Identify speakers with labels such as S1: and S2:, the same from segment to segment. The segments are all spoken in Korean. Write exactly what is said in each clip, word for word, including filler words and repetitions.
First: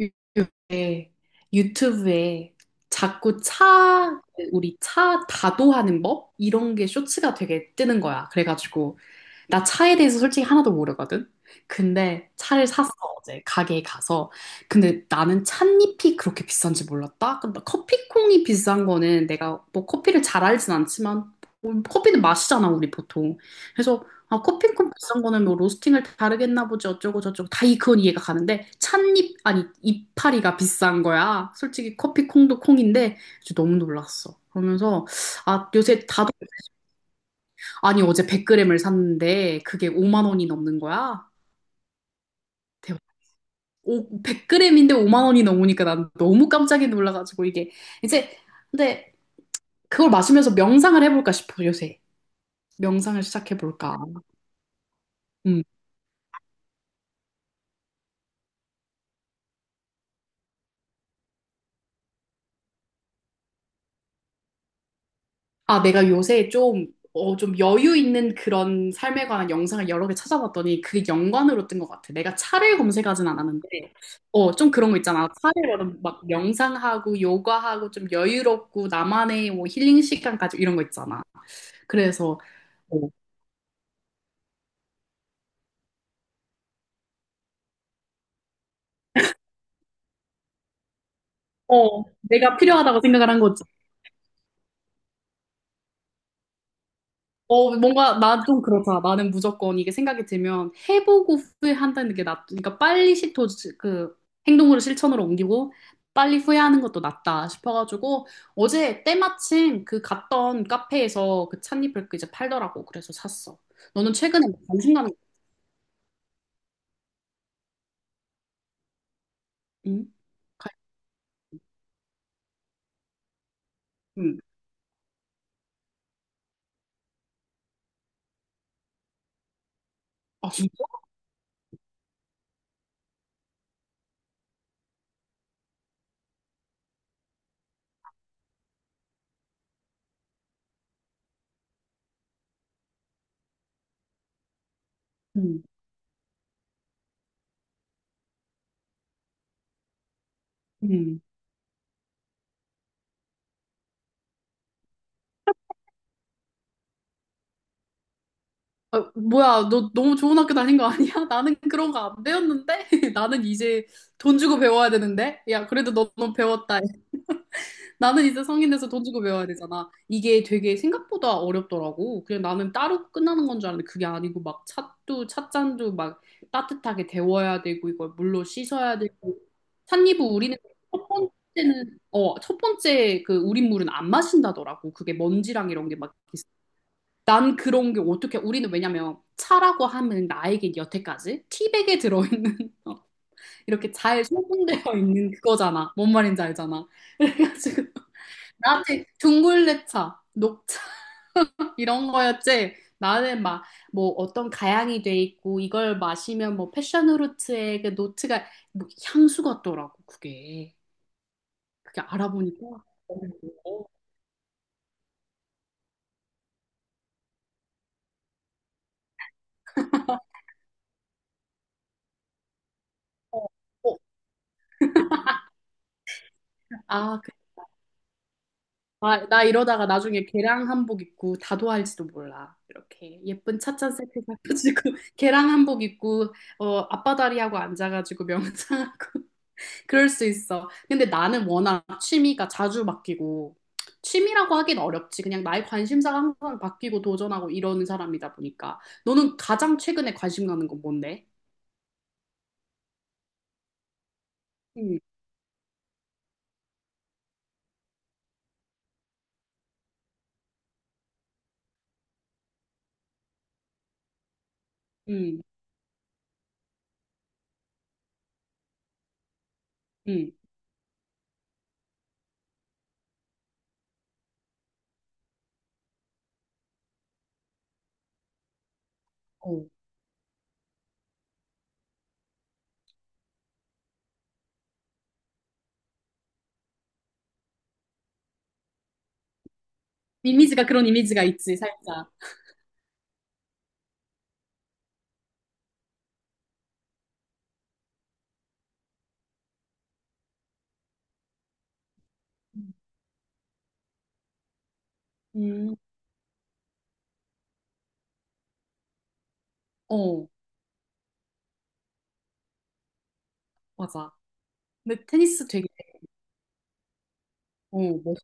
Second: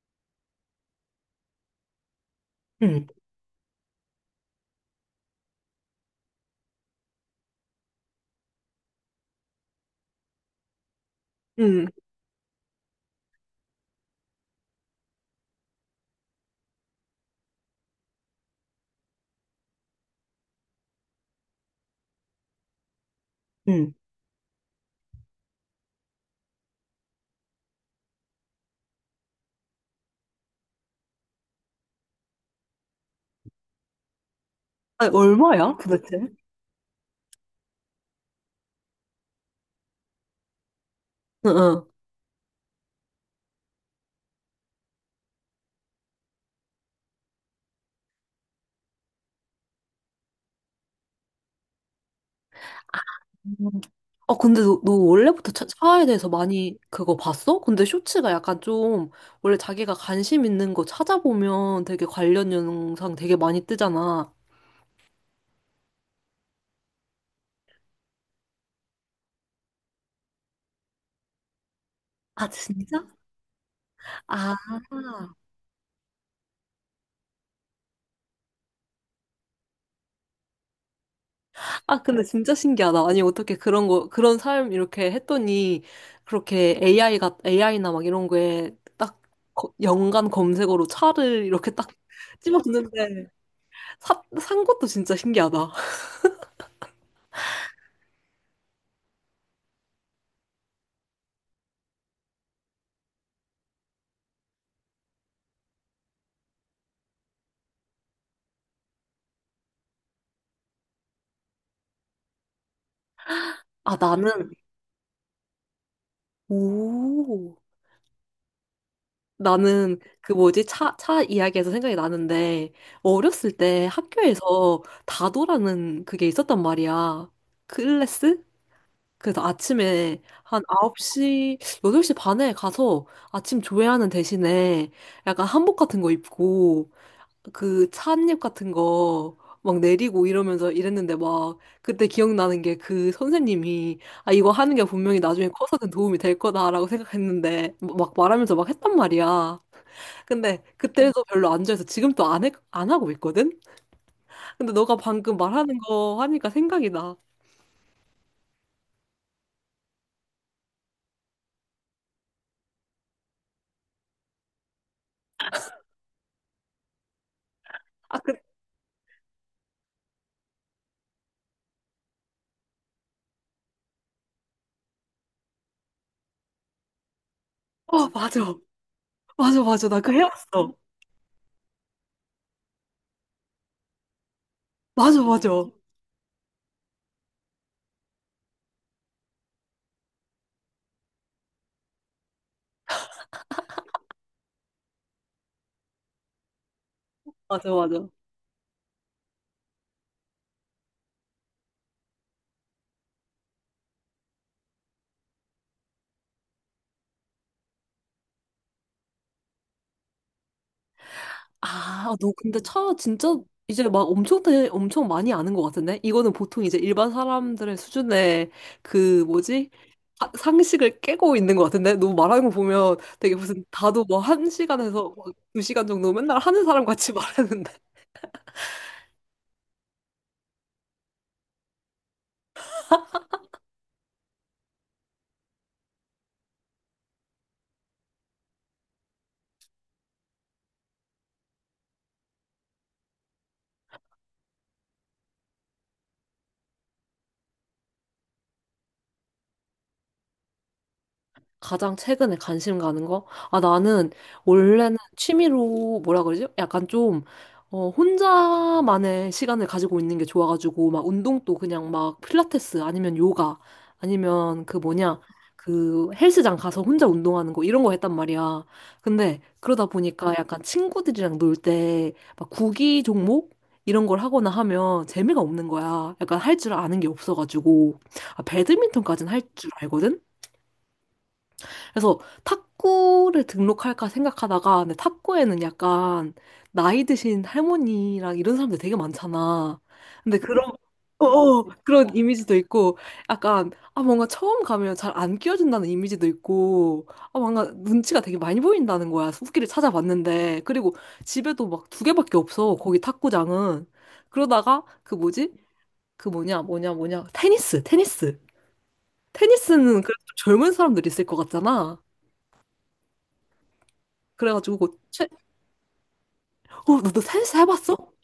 S1: 요에 유튜브에
S2: 응,
S1: 자꾸 차, 우리 차 다도하는 법? 이런 게 쇼츠가 되게 뜨는 거야. 그래가지고 나 차에 대해서 솔직히 하나도 모르거든.
S2: 응,
S1: 근데 차를 샀어, 어제 가게에 가서. 근데 나는 찻잎이 그렇게 비싼지 몰랐다. 근데 커피콩이 비싼 거는 내가 뭐 커피를 잘 알진 않지만 뭐 커피는 마시잖아, 우리 보통.
S2: 응.
S1: 그래서 아, 커피콩 비싼 거는 뭐 로스팅을 다르겠나 보지 어쩌고 저쩌고 다 이, 그건 이해가 가는데 찻잎 아니 이파리가 비싼 거야. 솔직히 커피콩도 콩인데 진짜 너무 놀랐어. 그러면서
S2: 아니,
S1: 아,
S2: 얼마야,
S1: 요새
S2: 도대체?
S1: 다
S2: 응,
S1: 아니, 어제 백 그램을 샀는데 그게 오만 원이 넘는 거야?
S2: 응.
S1: 대박. 오, 백 그램인데 오만 원이 넘으니까 난 너무 깜짝이 놀라가지고 이게 이제 근데 그걸 마시면서 명상을 해볼까 싶어, 요새. 명상을
S2: 음.
S1: 시작해볼까.
S2: 아, 근데 너, 너 원래부터
S1: 음.
S2: 차, 차에 대해서 많이 그거 봤어? 근데 쇼츠가 약간 좀, 원래 자기가 관심 있는 거 찾아보면 되게 관련 영상 되게 많이 뜨잖아.
S1: 아, 내가 요새 좀, 어, 좀 여유 있는 그런 삶에 관한 영상을 여러 개 찾아봤더니 그게 연관으로 뜬 것 같아. 내가
S2: 아,
S1: 차를
S2: 진짜?
S1: 검색하진 않았는데,
S2: 아,
S1: 어, 좀 그런 거 있잖아. 차를 막 명상하고 요가하고 좀 여유롭고 나만의 뭐 힐링 시간까지 이런 거 있잖아.
S2: 아, 근데
S1: 그래서,
S2: 진짜
S1: 어,
S2: 신기하다. 아니, 어떻게 그런 거, 그런 삶 이렇게 했더니, 그렇게 에이아이가, 에이아이나 막 이런 거에 딱 거- 연관 검색어로 차를 이렇게 딱
S1: 어, 내가 필요하다고
S2: 집어넣는데,
S1: 생각을 한거
S2: 사, 산 것도 진짜 신기하다.
S1: 어, 뭔가 나 좀 그렇다. 나는 무조건 이게 생각이 들면 해보고 후회한다는 게 낫, 그러니까 빨리 시도 그 행동으로 실천으로 옮기고 빨리 후회하는 것도 낫다 싶어가지고 어제 때마침 그 갔던 카페에서 그 찻잎을 그 이제 팔더라고. 그래서 샀어.
S2: 아,
S1: 너는 최근에
S2: 나는,
S1: 뭐 관심가는
S2: 오, 나는
S1: 응?
S2: 그 뭐지,
S1: 관-
S2: 차, 차 이야기에서 생각이 나는데, 어렸을 때
S1: 응.
S2: 학교에서 다도라는 그게 있었단 말이야. 클래스? 그래서 아침에
S1: 아
S2: 한
S1: 진짜?
S2: 아홉 시, 여덟 시 반에 가서 아침 조회하는 대신에 약간 한복 같은 거 입고 그 찻잎 같은 거 막 내리고 이러면서 이랬는데 막 그때 기억나는 게 그 선생님이 아 이거 하는 게 분명히 나중에
S1: 응.
S2: 커서는 도움이 될 거다라고 생각했는데 뭐 막 말하면서 막 했단 말이야. 근데
S1: 응.
S2: 그때도 별로 안 좋아해서 지금 또 안 해, 안 하고 있거든? 근데 너가 방금 말하는 거 하니까 생각이 나.
S1: 아, 뭐야, 너 너무 좋은 학교 다닌 거 아니야? 나는 그런 거 안 배웠는데? 나는 이제 돈 주고 배워야 되는데? 야, 그래도 너무 배웠다.
S2: 아,
S1: 나는
S2: 그,
S1: 이제 성인 돼서 돈 주고 배워야 되잖아. 이게 되게 생각보다 어렵더라고. 그냥 나는 따로 끝나는 건 줄 알았는데 그게 아니고 막 찻도 찻잔도 막 따뜻하게 데워야 되고
S2: 어,
S1: 이걸
S2: 맞아.
S1: 물로 씻어야 되고
S2: 맞아, 맞아. 나 그거
S1: 찻잎을 우리는
S2: 해왔어.
S1: 첫 번째는 어, 첫 번째 그 우린 물은 안 마신다더라고. 그게
S2: 맞아, 맞아.
S1: 먼지랑 이런 게 막 있어. 난 그런 게 어떻게 우리는 왜냐면 차라고 하면 나에게 여태까지 티백에 들어있는 어, 이렇게 잘 소분되어 있는 그거잖아. 뭔 말인지 알잖아.
S2: 맞아,
S1: 그래가지고
S2: 맞아.
S1: 나한테 둥글레차, 녹차 이런 거였지. 나는 막 뭐 어떤 가양이 돼 있고 이걸 마시면 뭐 패션 후르츠의 그 노트가 뭐 향수 같더라고 그게. 그게
S2: 아, 어, 너 근데
S1: 알아보니까.
S2: 차 진짜 이제
S1: 어,
S2: 막 엄청 대, 엄청 많이 아는 것 같은데? 이거는 보통 이제 일반 사람들의 수준의 그 뭐지? 아, 상식을 깨고 있는 것 같은데? 너 말하는 거 보면 되게
S1: 어,
S2: 무슨
S1: 어.
S2: 다도 뭐 한 시간에서 뭐 두 시간 정도 맨날 하는 사람 같이
S1: 아, 그-
S2: 말하는데?
S1: 아, 나 이러다가 나중에 계량 한복 입고 다도할지도 몰라. 이렇게 예쁜 찻잔 세트 사가지고 계량 한복 입고 어, 앞바다리 하고 앉아가지고 명상하고 그럴 수 있어. 근데 나는 워낙 취미가 자주 바뀌고, 취미라고 하긴 어렵지. 그냥 나의 관심사가 항상 바뀌고 도전하고 이러는 사람이다 보니까. 너는 가장 최근에 관심 가는 건 뭔데?
S2: 가장 최근에 관심 가는 거? 아, 나는 원래는
S1: 응,
S2: 취미로 뭐라 그러지? 약간 좀, 어, 혼자만의 시간을 가지고 있는 게 좋아가지고, 막 운동도 그냥 막 필라테스 아니면 요가 아니면 그 뭐냐,
S1: 응,
S2: 그 헬스장 가서 혼자 운동하는 거 이런 거 했단 말이야. 근데 그러다
S1: 응.
S2: 보니까 약간 친구들이랑 놀 때 막 구기 종목? 이런 걸 하거나 하면 재미가 없는 거야. 약간 할 줄 아는 게 없어가지고. 아, 배드민턴까지는 할
S1: 어.
S2: 줄 알거든? 그래서 탁구를 등록할까 생각하다가 근데 탁구에는 약간 나이 드신 할머니랑 이런 사람들 되게 많잖아. 근데
S1: 이미지가
S2: 그런
S1: 그런 이미지가
S2: 어,
S1: 있지,
S2: 어,
S1: 살짝.
S2: 그런 이미지도 있고 약간 아 뭔가 처음 가면 잘 안 끼워준다는 이미지도 있고 아 뭔가 눈치가 되게 많이 보인다는 거야. 후기를 찾아봤는데 그리고 집에도 막 두 개밖에 없어. 거기 탁구장은 그러다가 그 뭐지?
S1: 음,
S2: 그 뭐냐 뭐냐 뭐냐 테니스 테니스 테니스는 그래도
S1: 어,
S2: 좀 젊은 사람들이 있을 것 같잖아.
S1: 맞아.
S2: 그래가지고 곧
S1: 근데
S2: 최,
S1: 테니스 되게,
S2: 어, 너 텐스
S1: 어,
S2: 해봤어?
S1: 멋-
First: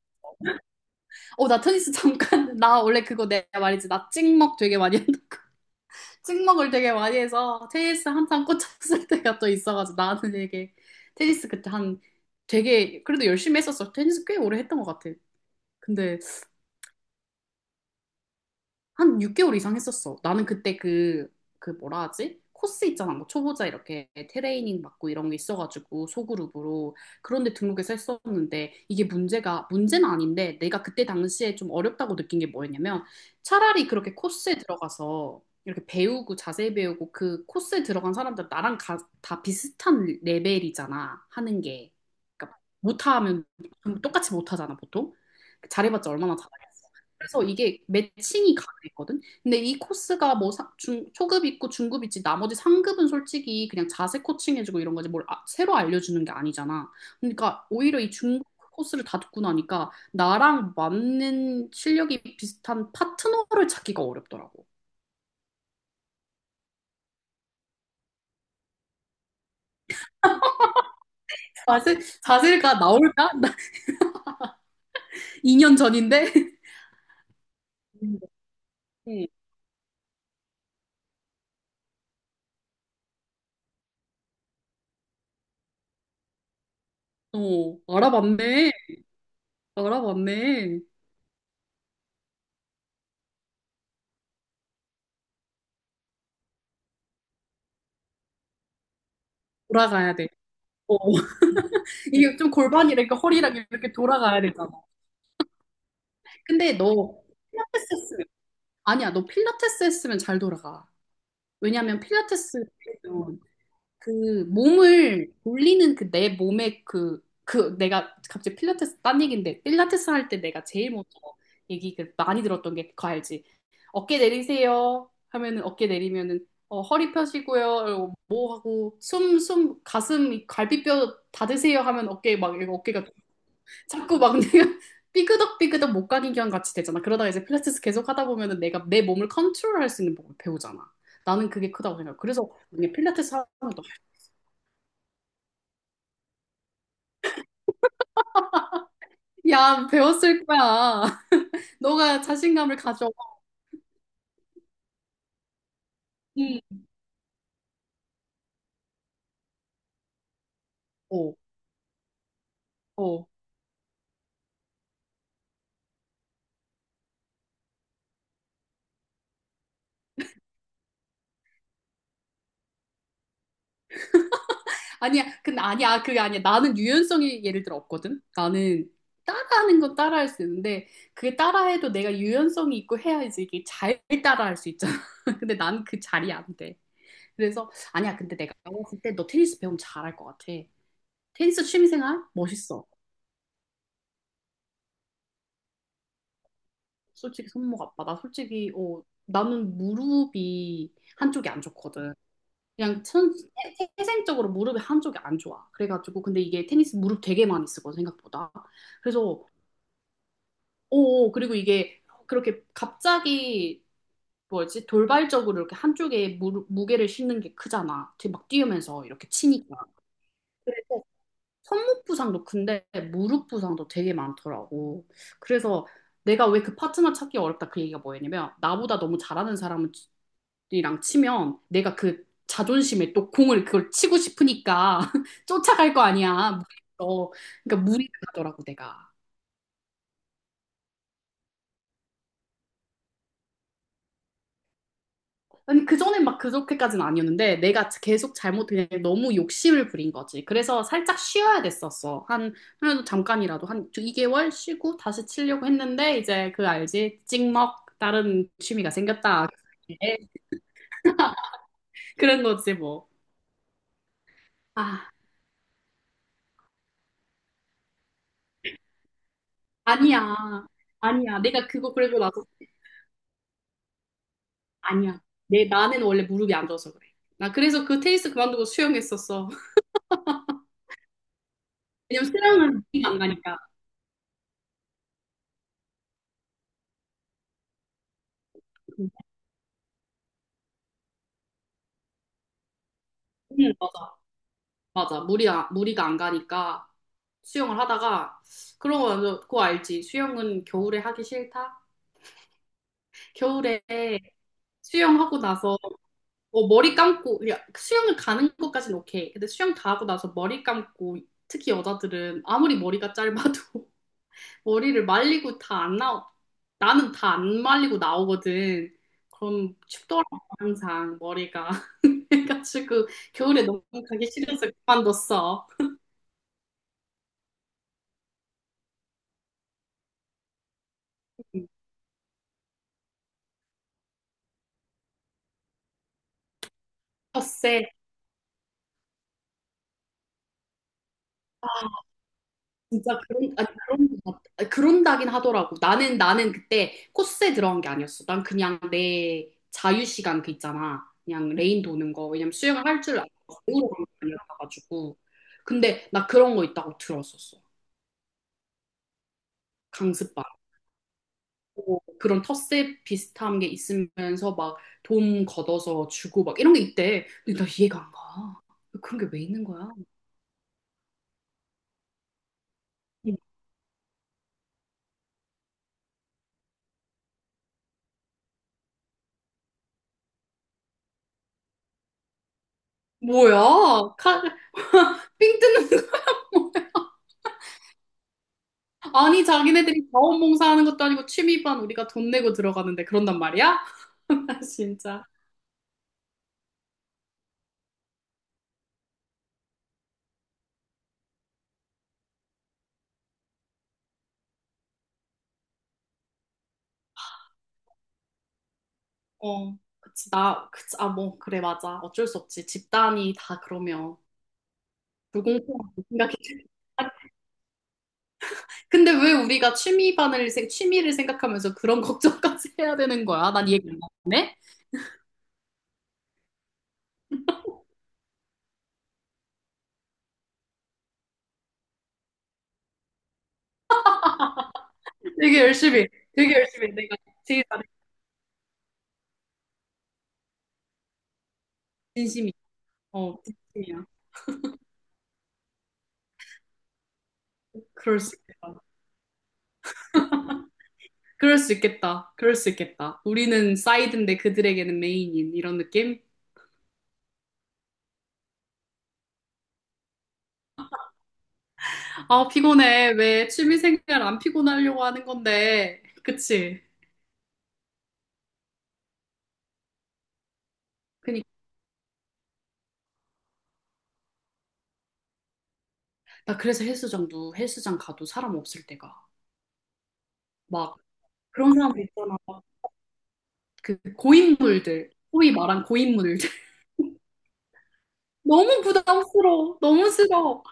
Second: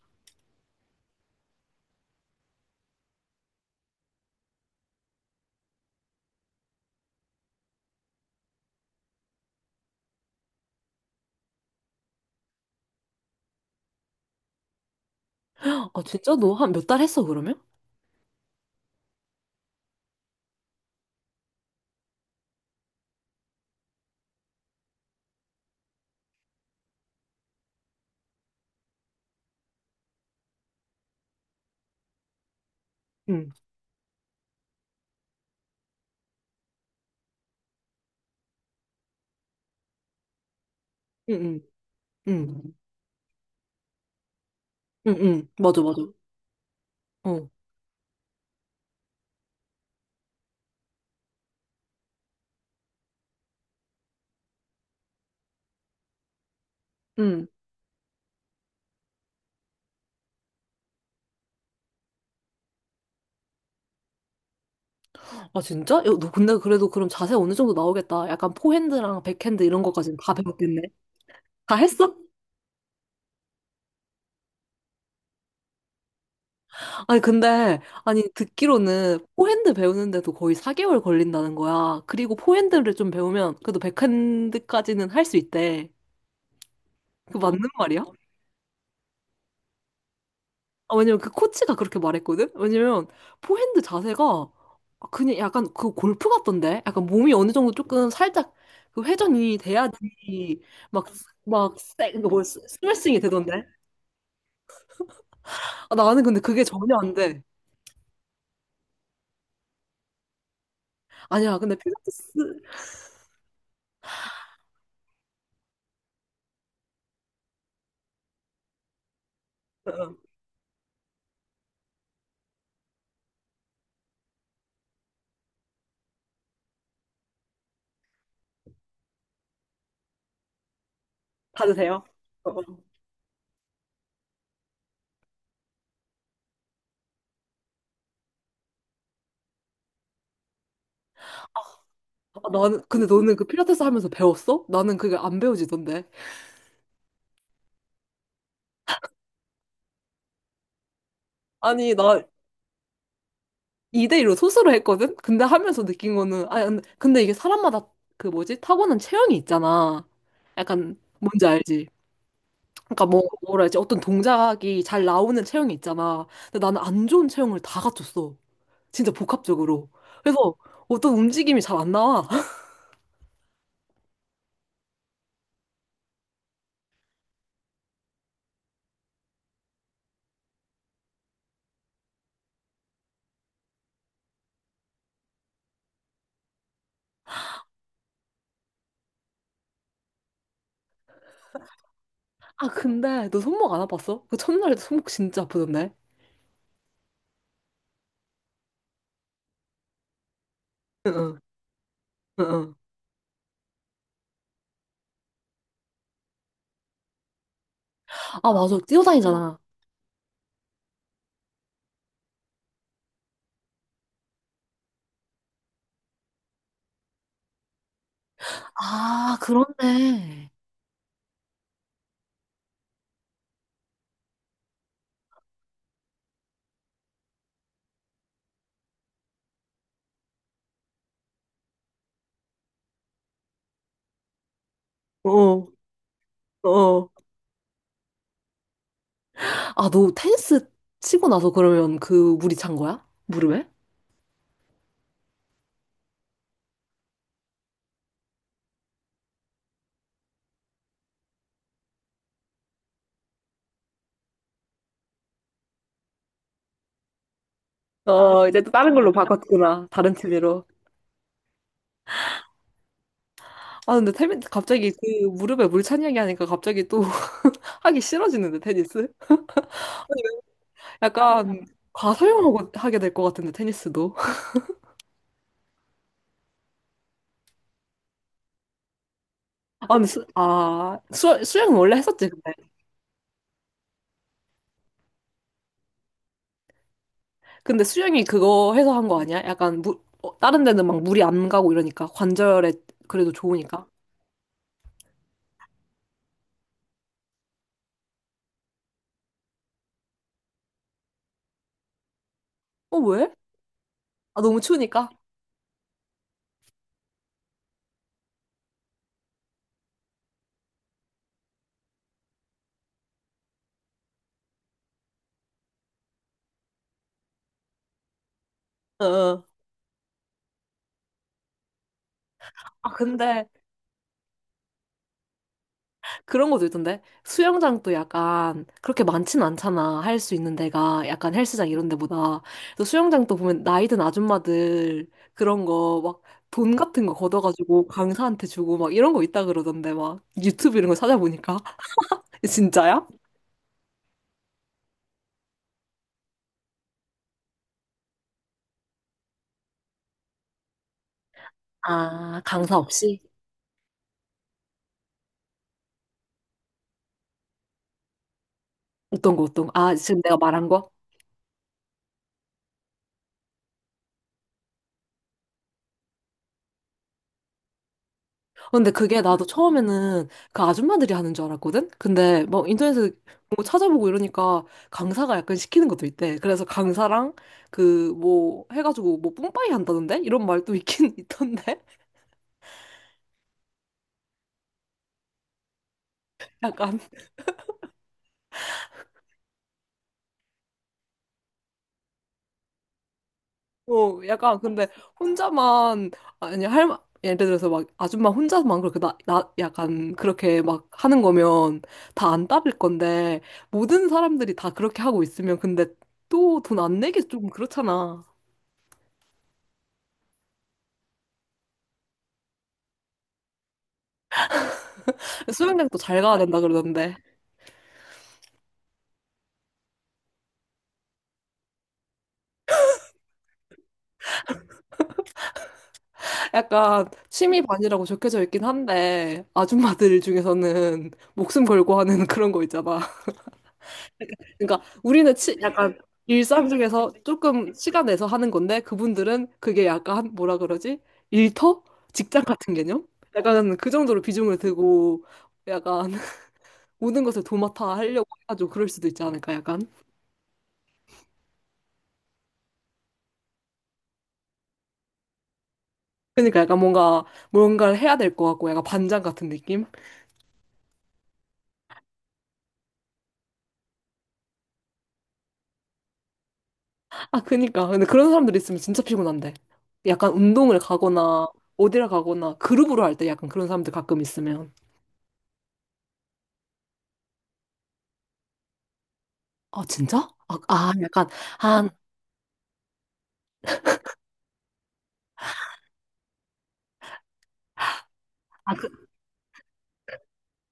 S1: 어, 나 테니스 잠깐, 나 원래 그거 내가 말했지. 나 찍먹 되게 많이 한다. 찍먹을 되게 많이 해서 테니스 한참 꽂혔을 때가 또 있어가지고 나는 되게 테니스 그때 한 되게 그래도 열심히 했었어. 테니스 꽤 오래 했던 것 같아.
S2: 아,
S1: 근데
S2: 진짜? 너 한 몇 달 했어, 그러면?
S1: 한 육 개월 이상 했었어. 나는 그때 그, 그 뭐라 하지? 코스 있잖아. 뭐 초보자 이렇게 트레이닝 받고 이런 게 있어가지고 소그룹으로 그런데 등록해서 했었는데 이게 문제가 문제는 아닌데 내가 그때 당시에 좀 어렵다고 느낀 게 뭐였냐면
S2: 응,
S1: 차라리 그렇게 코스에 들어가서 이렇게 배우고 자세히 배우고 그 코스에 들어간 사람들 나랑 가- 다 비슷한 레벨이잖아
S2: 응,
S1: 하는 게 그러니까
S2: 응,
S1: 못하면 좀 똑같이 못하잖아 보통
S2: 응, 응,
S1: 그
S2: 맞아, 맞아.
S1: 잘해봤자 얼마나 잘하겠어. 그래서
S2: 어.
S1: 이게 매칭이 가능했거든. 근데 이 코스가 뭐 사- 중, 초급 있고 중급 있지 나머지 상급은 솔직히 그냥 자세 코칭 해주고 이런 거지 뭘 아- 새로 알려주는 게 아니잖아.
S2: 응.
S1: 그러니까 오히려 이 중급 코스를 다 듣고 나니까 나랑 맞는 실력이 비슷한 파트너를 찾기가 어렵더라고.
S2: 아, 진짜? 야, 너 근데 그래도 그럼 자세 어느 정도 나오겠다. 약간 포핸드랑 백핸드 이런 것까지는 다 배웠겠네. 다
S1: 자세,
S2: 했어?
S1: 자세가 나올까? 나 이 년 전인데.
S2: 아니, 근데,
S1: 음,
S2: 아니, 듣기로는
S1: 음.
S2: 포핸드 배우는데도 거의 사 개월 걸린다는 거야. 그리고 포핸드를 좀 배우면 그래도 백핸드까지는 할 수 있대. 그 맞는
S1: 어,
S2: 말이야?
S1: 알아봤네. 알아봤네.
S2: 아, 왜냐면 그 코치가 그렇게 말했거든? 왜냐면 포핸드 자세가 그냥 약간 그 골프 같던데? 약간 몸이 어느 정도 조금 살짝 그 회전이
S1: 돌아가야 돼.
S2: 돼야지
S1: 어,
S2: 막, 막, 세,
S1: 이게
S2: 그뭐
S1: 좀
S2: 스-
S1: 골반이랑 이렇게
S2: 스매싱이
S1: 허리랑
S2: 되던데?
S1: 이렇게 돌아가야 되잖아.
S2: 아, 나는 근데 그게
S1: 근데
S2: 전혀 안
S1: 너
S2: 돼.
S1: 필라테스 했으면 아니야, 너 필라테스 했으면 잘 돌아가.
S2: 아니야, 근데
S1: 왜냐면
S2: 필라테스,
S1: 필라테스 그도그 몸을 돌리는 그 내 몸의 그 그 내가 갑자기 필라테스 딴 얘기인데
S2: 어,
S1: 필라테스
S2: 어.
S1: 할 때 내가 제일 먼저 얘기 그 많이 들었던 게 그거 알지? 어깨 내리세요 하면은 어깨 내리면은 어, 허리 펴시고요. 이러고 뭐 하고 숨 숨 가슴 갈비뼈
S2: 다
S1: 닫으세요
S2: 드세요?
S1: 하면 어깨
S2: 어,
S1: 막 이거
S2: 어.
S1: 어깨가 자꾸 막 내가 삐그덕삐그덕 목각인견 같이 되잖아. 그러다가 이제 필라테스 계속 하다 보면은 내가 내 몸을 컨트롤할 수 있는 법을 배우잖아. 나는 그게 크다고 생각해.
S2: 아,
S1: 그래서
S2: 나는,
S1: 그냥
S2: 근데 너는
S1: 필라테스
S2: 그
S1: 하면
S2: 필라테스
S1: 또,
S2: 하면서 배웠어? 나는 그게 안 배워지던데.
S1: 야, 배웠을 거야.
S2: 아니,
S1: 너가
S2: 나
S1: 자신감을 가져.
S2: 이 대일로 소수로 했거든? 근데 하면서 느낀 거는, 아,
S1: 응.
S2: 근데 근데 이게 사람마다 그 뭐지? 타고난 체형이 있잖아. 약간,
S1: 어,
S2: 뭔지 알지? 그러니까 뭐,
S1: 어.
S2: 뭐라 해야지? 어떤 동작이 잘 나오는 체형이 있잖아. 근데 나는 안 좋은 체형을 다 갖췄어. 진짜 복합적으로. 그래서 어떤 움직임이 잘 안 나와.
S1: 아니야, 근데 아니야, 아, 그게 아니야. 나는 유연성이 예를 들어 없거든. 나는 따라하는 건 따라할 수 있는데 그게 따라해도 내가 유연성이 있고 해야지 이게 잘 따라할 수 있잖아. 근데 난 그 자리 안 돼. 그래서 아니야 근데 내가 봤을 때 너 테니스 배우면 잘할 것 같아 테니스 취미생활
S2: 아,
S1: 멋있어
S2: 근데 너 손목 안 아팠어? 그 첫날에도 손목 진짜 아프던데?
S1: 솔직히 손목 아파 나 솔직히 어 나는 무릎이
S2: 응, 응,
S1: 한쪽이 안 좋거든
S2: 응. 응.
S1: 그냥 천, 태- 태생적으로 무릎이 한쪽이 안 좋아 그래가지고 근데 이게 테니스 무릎 되게 많이 쓰거든 생각보다
S2: 아, 맞아.
S1: 그래서
S2: 뛰어다니잖아.
S1: 어 어, 그리고 이게 그렇게 갑자기 뭐지 돌발적으로 이렇게 한쪽에 무릎, 무게를 싣는 게 크잖아 뒤- 막 뛰면서 이렇게
S2: 아,
S1: 치니까
S2: 그렇네.
S1: 손목 부상도 근데 무릎 부상도 되게 많더라고. 그래서 내가 왜 그 파트너 찾기 어렵다 그 얘기가 뭐였냐면 나보다 너무 잘하는 사람이랑 치면 내가 그 자존심에 또 공을 그걸 치고 싶으니까
S2: 어,
S1: 쫓아갈 거 아니야.
S2: 어.
S1: 무리해서. 그러니까 무리가더라고 내가.
S2: 아, 너 테니스 치고 나서 그러면 그 물이 찬 거야? 무릎에?
S1: 아니 그전엔 막 그렇게까지는 아니었는데 내가 계속 잘못 그냥 너무 욕심을 부린 거지. 그래서 살짝 쉬어야 됐었어. 한 그래도 잠깐이라도 한 이 개월 쉬고 다시 치려고 했는데 이제 그 알지? 찍먹
S2: 어,
S1: 다른
S2: 이제 또
S1: 취미가
S2: 다른 걸로
S1: 생겼다.
S2: 바꿨구나.
S1: 그게.
S2: 다른 취미로.
S1: 그런 거지 뭐.
S2: 아, 근데 테니스 갑자기
S1: 아,
S2: 그 무릎에 물 찬 이야기 하니까 갑자기 또 하기 싫어지는데, 테니스?
S1: 아니야. 아니야.
S2: 약간
S1: 내가 그거 그러고 나서
S2: 과사용하고 하게 될 것 같은데, 테니스도.
S1: 아니야. 내 나는 원래 무릎이 안 좋아서 그래. 나 그래서 그 테니스 그만두고 수영했었어.
S2: 아, 근데 수, 아, 수, 수영은 원래 했었지,
S1: 왜냐면
S2: 근데.
S1: 수영은 느낌 안 가니까.
S2: 근데 수영이 그거 해서 한 거 아니야? 약간 물, 어, 다른 데는 막 물이 안 가고 이러니까. 관절에 그래도
S1: 응,
S2: 좋으니까.
S1: 맞아. 맞아. 물이, 아- 무리가 안 가니까 수영을 하다가, 그런 거, 완전 그거 알지? 수영은 겨울에 하기 싫다?
S2: 어, 왜?
S1: 겨울에
S2: 아, 너무 추우니까.
S1: 수영하고 나서, 어, 머리 감고, 그냥 수영을 가는 것까지는 오케이. 근데 수영 다 하고 나서 머리 감고, 특히 여자들은 아무리 머리가 짧아도 머리를 말리고 다 안 나오, 나는 다 안 말리고 나오거든.
S2: 어. 어.
S1: 그럼 춥더라고, 항상 머리가.
S2: 아,
S1: 그래가지고,
S2: 근데
S1: 겨울에 너무 가기 싫어서 그만뒀어.
S2: 그런 것도 있던데? 수영장도 약간 그렇게 많진 않잖아. 할 수 있는 데가 약간 헬스장 이런 데보다. 그래서 수영장도 보면 나이 든 아줌마들 그런 거 막 돈 같은 거 걷어가지고
S1: 텃세.
S2: 강사한테 주고 막 이런 거 있다 그러던데 막 유튜브 이런 거 찾아보니까. 진짜야?
S1: 진짜 그런 아니 그런 것 같- 아니, 그런다긴 하더라고. 나는 나는 그때 코스에 들어간 게 아니었어. 난 그냥 내 자유 시간 그 있잖아. 그냥 레인 도는 거.
S2: 아,
S1: 왜냐면
S2: 강사
S1: 수영을 할 줄
S2: 없이?
S1: 알고 배우러 간거 아니었어가지고. 근데 나 그런 거 있다고 들었었어.
S2: 어떤 거, 어떤 거? 아, 지금 내가
S1: 강습반.
S2: 말한 거?
S1: 뭐 그런 텃세 비슷한 게 있으면서 막 돈 걷어서 주고 막 이런 게 있대. 근데 나 이해가 안 가.
S2: 근데
S1: 그런
S2: 그게
S1: 게 왜
S2: 나도
S1: 있는 거야?
S2: 처음에는 그 아줌마들이 하는 줄 알았거든? 근데 뭐 인터넷에 뭐 찾아보고 이러니까 강사가 약간 시키는 것도 있대. 그래서 강사랑 그 뭐 해가지고 뭐 뿜빠이 한다던데? 이런 말도 있긴 있던데?
S1: 뭐야? 칼, 삥 뜯는 거.
S2: 약간,
S1: 아니, 자기네들이 자원봉사하는 것도 아니고 취미반 우리가 돈 내고 들어가는데 그런단 말이야?
S2: 어, 약간
S1: 나
S2: 근데
S1: 진짜.
S2: 혼자만, 아니, 할, 마- 예를 들어서 막 아줌마 혼자만 그렇게 나, 나, 약간 그렇게 막 하는 거면 다 안 따를 건데 모든 사람들이 다 그렇게 하고 있으면 근데 또 돈 안 내기 좀 그렇잖아.
S1: 어, 그치, 나, 그치, 아, 뭐, 그래, 맞아. 어쩔 수 없지. 집단이 다 그러면
S2: 수영장도
S1: 불공평하게
S2: 잘
S1: 생각해.
S2: 가야 된다
S1: 아,
S2: 그러던데.
S1: 근데 왜 우리가 취미반을, 생- 취미를 생각하면서 그런 걱정까지 해야 되는 거야? 난 이해가 안 가네?
S2: 약간 취미 반이라고 적혀져 있긴 한데 아줌마들 중에서는 목숨 걸고 하는 그런 거 있잖아. 그러니까 우리는 치,
S1: 되게
S2: 약간
S1: 열심히, 되게
S2: 일상
S1: 열심히.
S2: 중에서
S1: 내가 제일
S2: 조금
S1: 잘해.
S2: 시간 내서 하는 건데 그분들은 그게 약간 뭐라 그러지? 일터? 직장
S1: 진심이.
S2: 같은 개념?
S1: 어,
S2: 약간 그
S1: 진심이야.
S2: 정도로 비중을 두고 약간 모든 것을 도맡아
S1: 그럴
S2: 하려고
S1: 수
S2: 해가지고
S1: 있겠다.
S2: 그럴 수도 있지 않을까 약간.
S1: 그럴 수 있겠다. 그럴 수 있겠다. 우리는 사이드인데 그들에게는 메인인 이런 느낌?
S2: 그러니까 약간 뭔가 뭔가를 해야 될 것 같고 약간 반장 같은 느낌?
S1: 아, 피곤해. 왜 취미생활 안 피곤하려고 하는 건데. 그치?
S2: 아, 그니까. 근데 그런 사람들 있으면 진짜 피곤한데. 약간 운동을 가거나,
S1: 그니까.
S2: 어디를 가거나, 그룹으로 할 때 약간 그런 사람들 가끔 있으면.
S1: 나 그래서 헬스장도 헬스장 가도 사람 없을 때가.
S2: 아, 진짜? 아, 아
S1: 막
S2: 약간,
S1: 그런
S2: 한,
S1: 사람들 있잖아. 막그 고인물들. 소위 말한 고인물들.
S2: 아,
S1: 너무
S2: 그,
S1: 부담스러워. 너무 싫어.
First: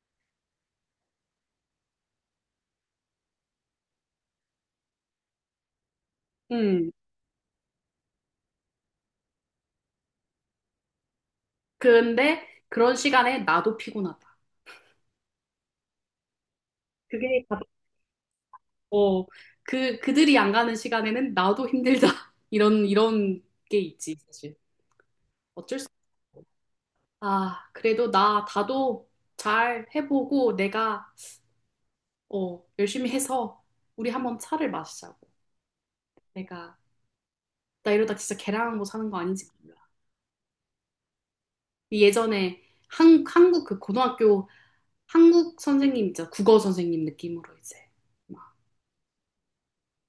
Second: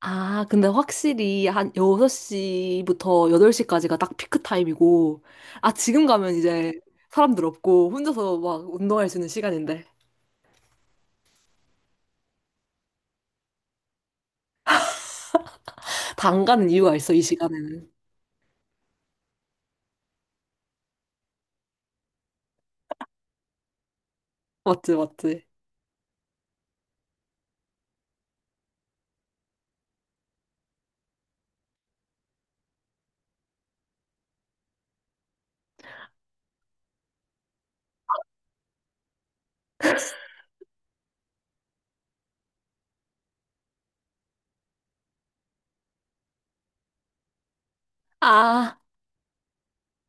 S2: 아, 근데 확실히 한 여섯 시부터 여덟 시까지가 딱 피크 타임이고, 아, 지금 가면 이제
S1: 음.
S2: 사람들 없고, 혼자서 막 운동할 수 있는 시간인데.
S1: 근데 그런 시간에 나도 피곤하다.
S2: 다 안 가는 이유가 있어, 이
S1: 그게 가장,
S2: 시간에는.
S1: 어, 그, 그들이 안 가는 시간에는 나도 힘들다. 이런, 이런 게 있지, 사실.
S2: 맞지, 맞지.
S1: 어쩔 수 없어. 아, 그래도 나, 나도 잘 해보고 내가, 어, 열심히 해서 우리 한번 차를 마시자고. 내가, 나 이러다 진짜 계량하고 사는 거 아닌지 몰라. 이 예전에 한, 한국 그 고등학교 한국 선생님 있잖아. 국어 선생님 느낌으로 이제. 막
S2: 아,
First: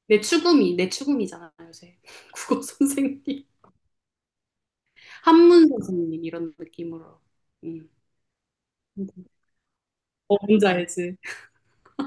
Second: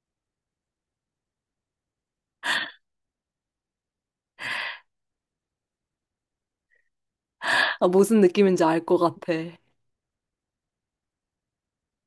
S1: 내 추구미, 내 추구미잖아, 요새. 국어 선생님, 한문 선생님 이런 느낌으로.
S2: 아
S1: 음.
S2: 무슨 느낌인지 알 것 같아.
S1: 어, 뭔지 알지?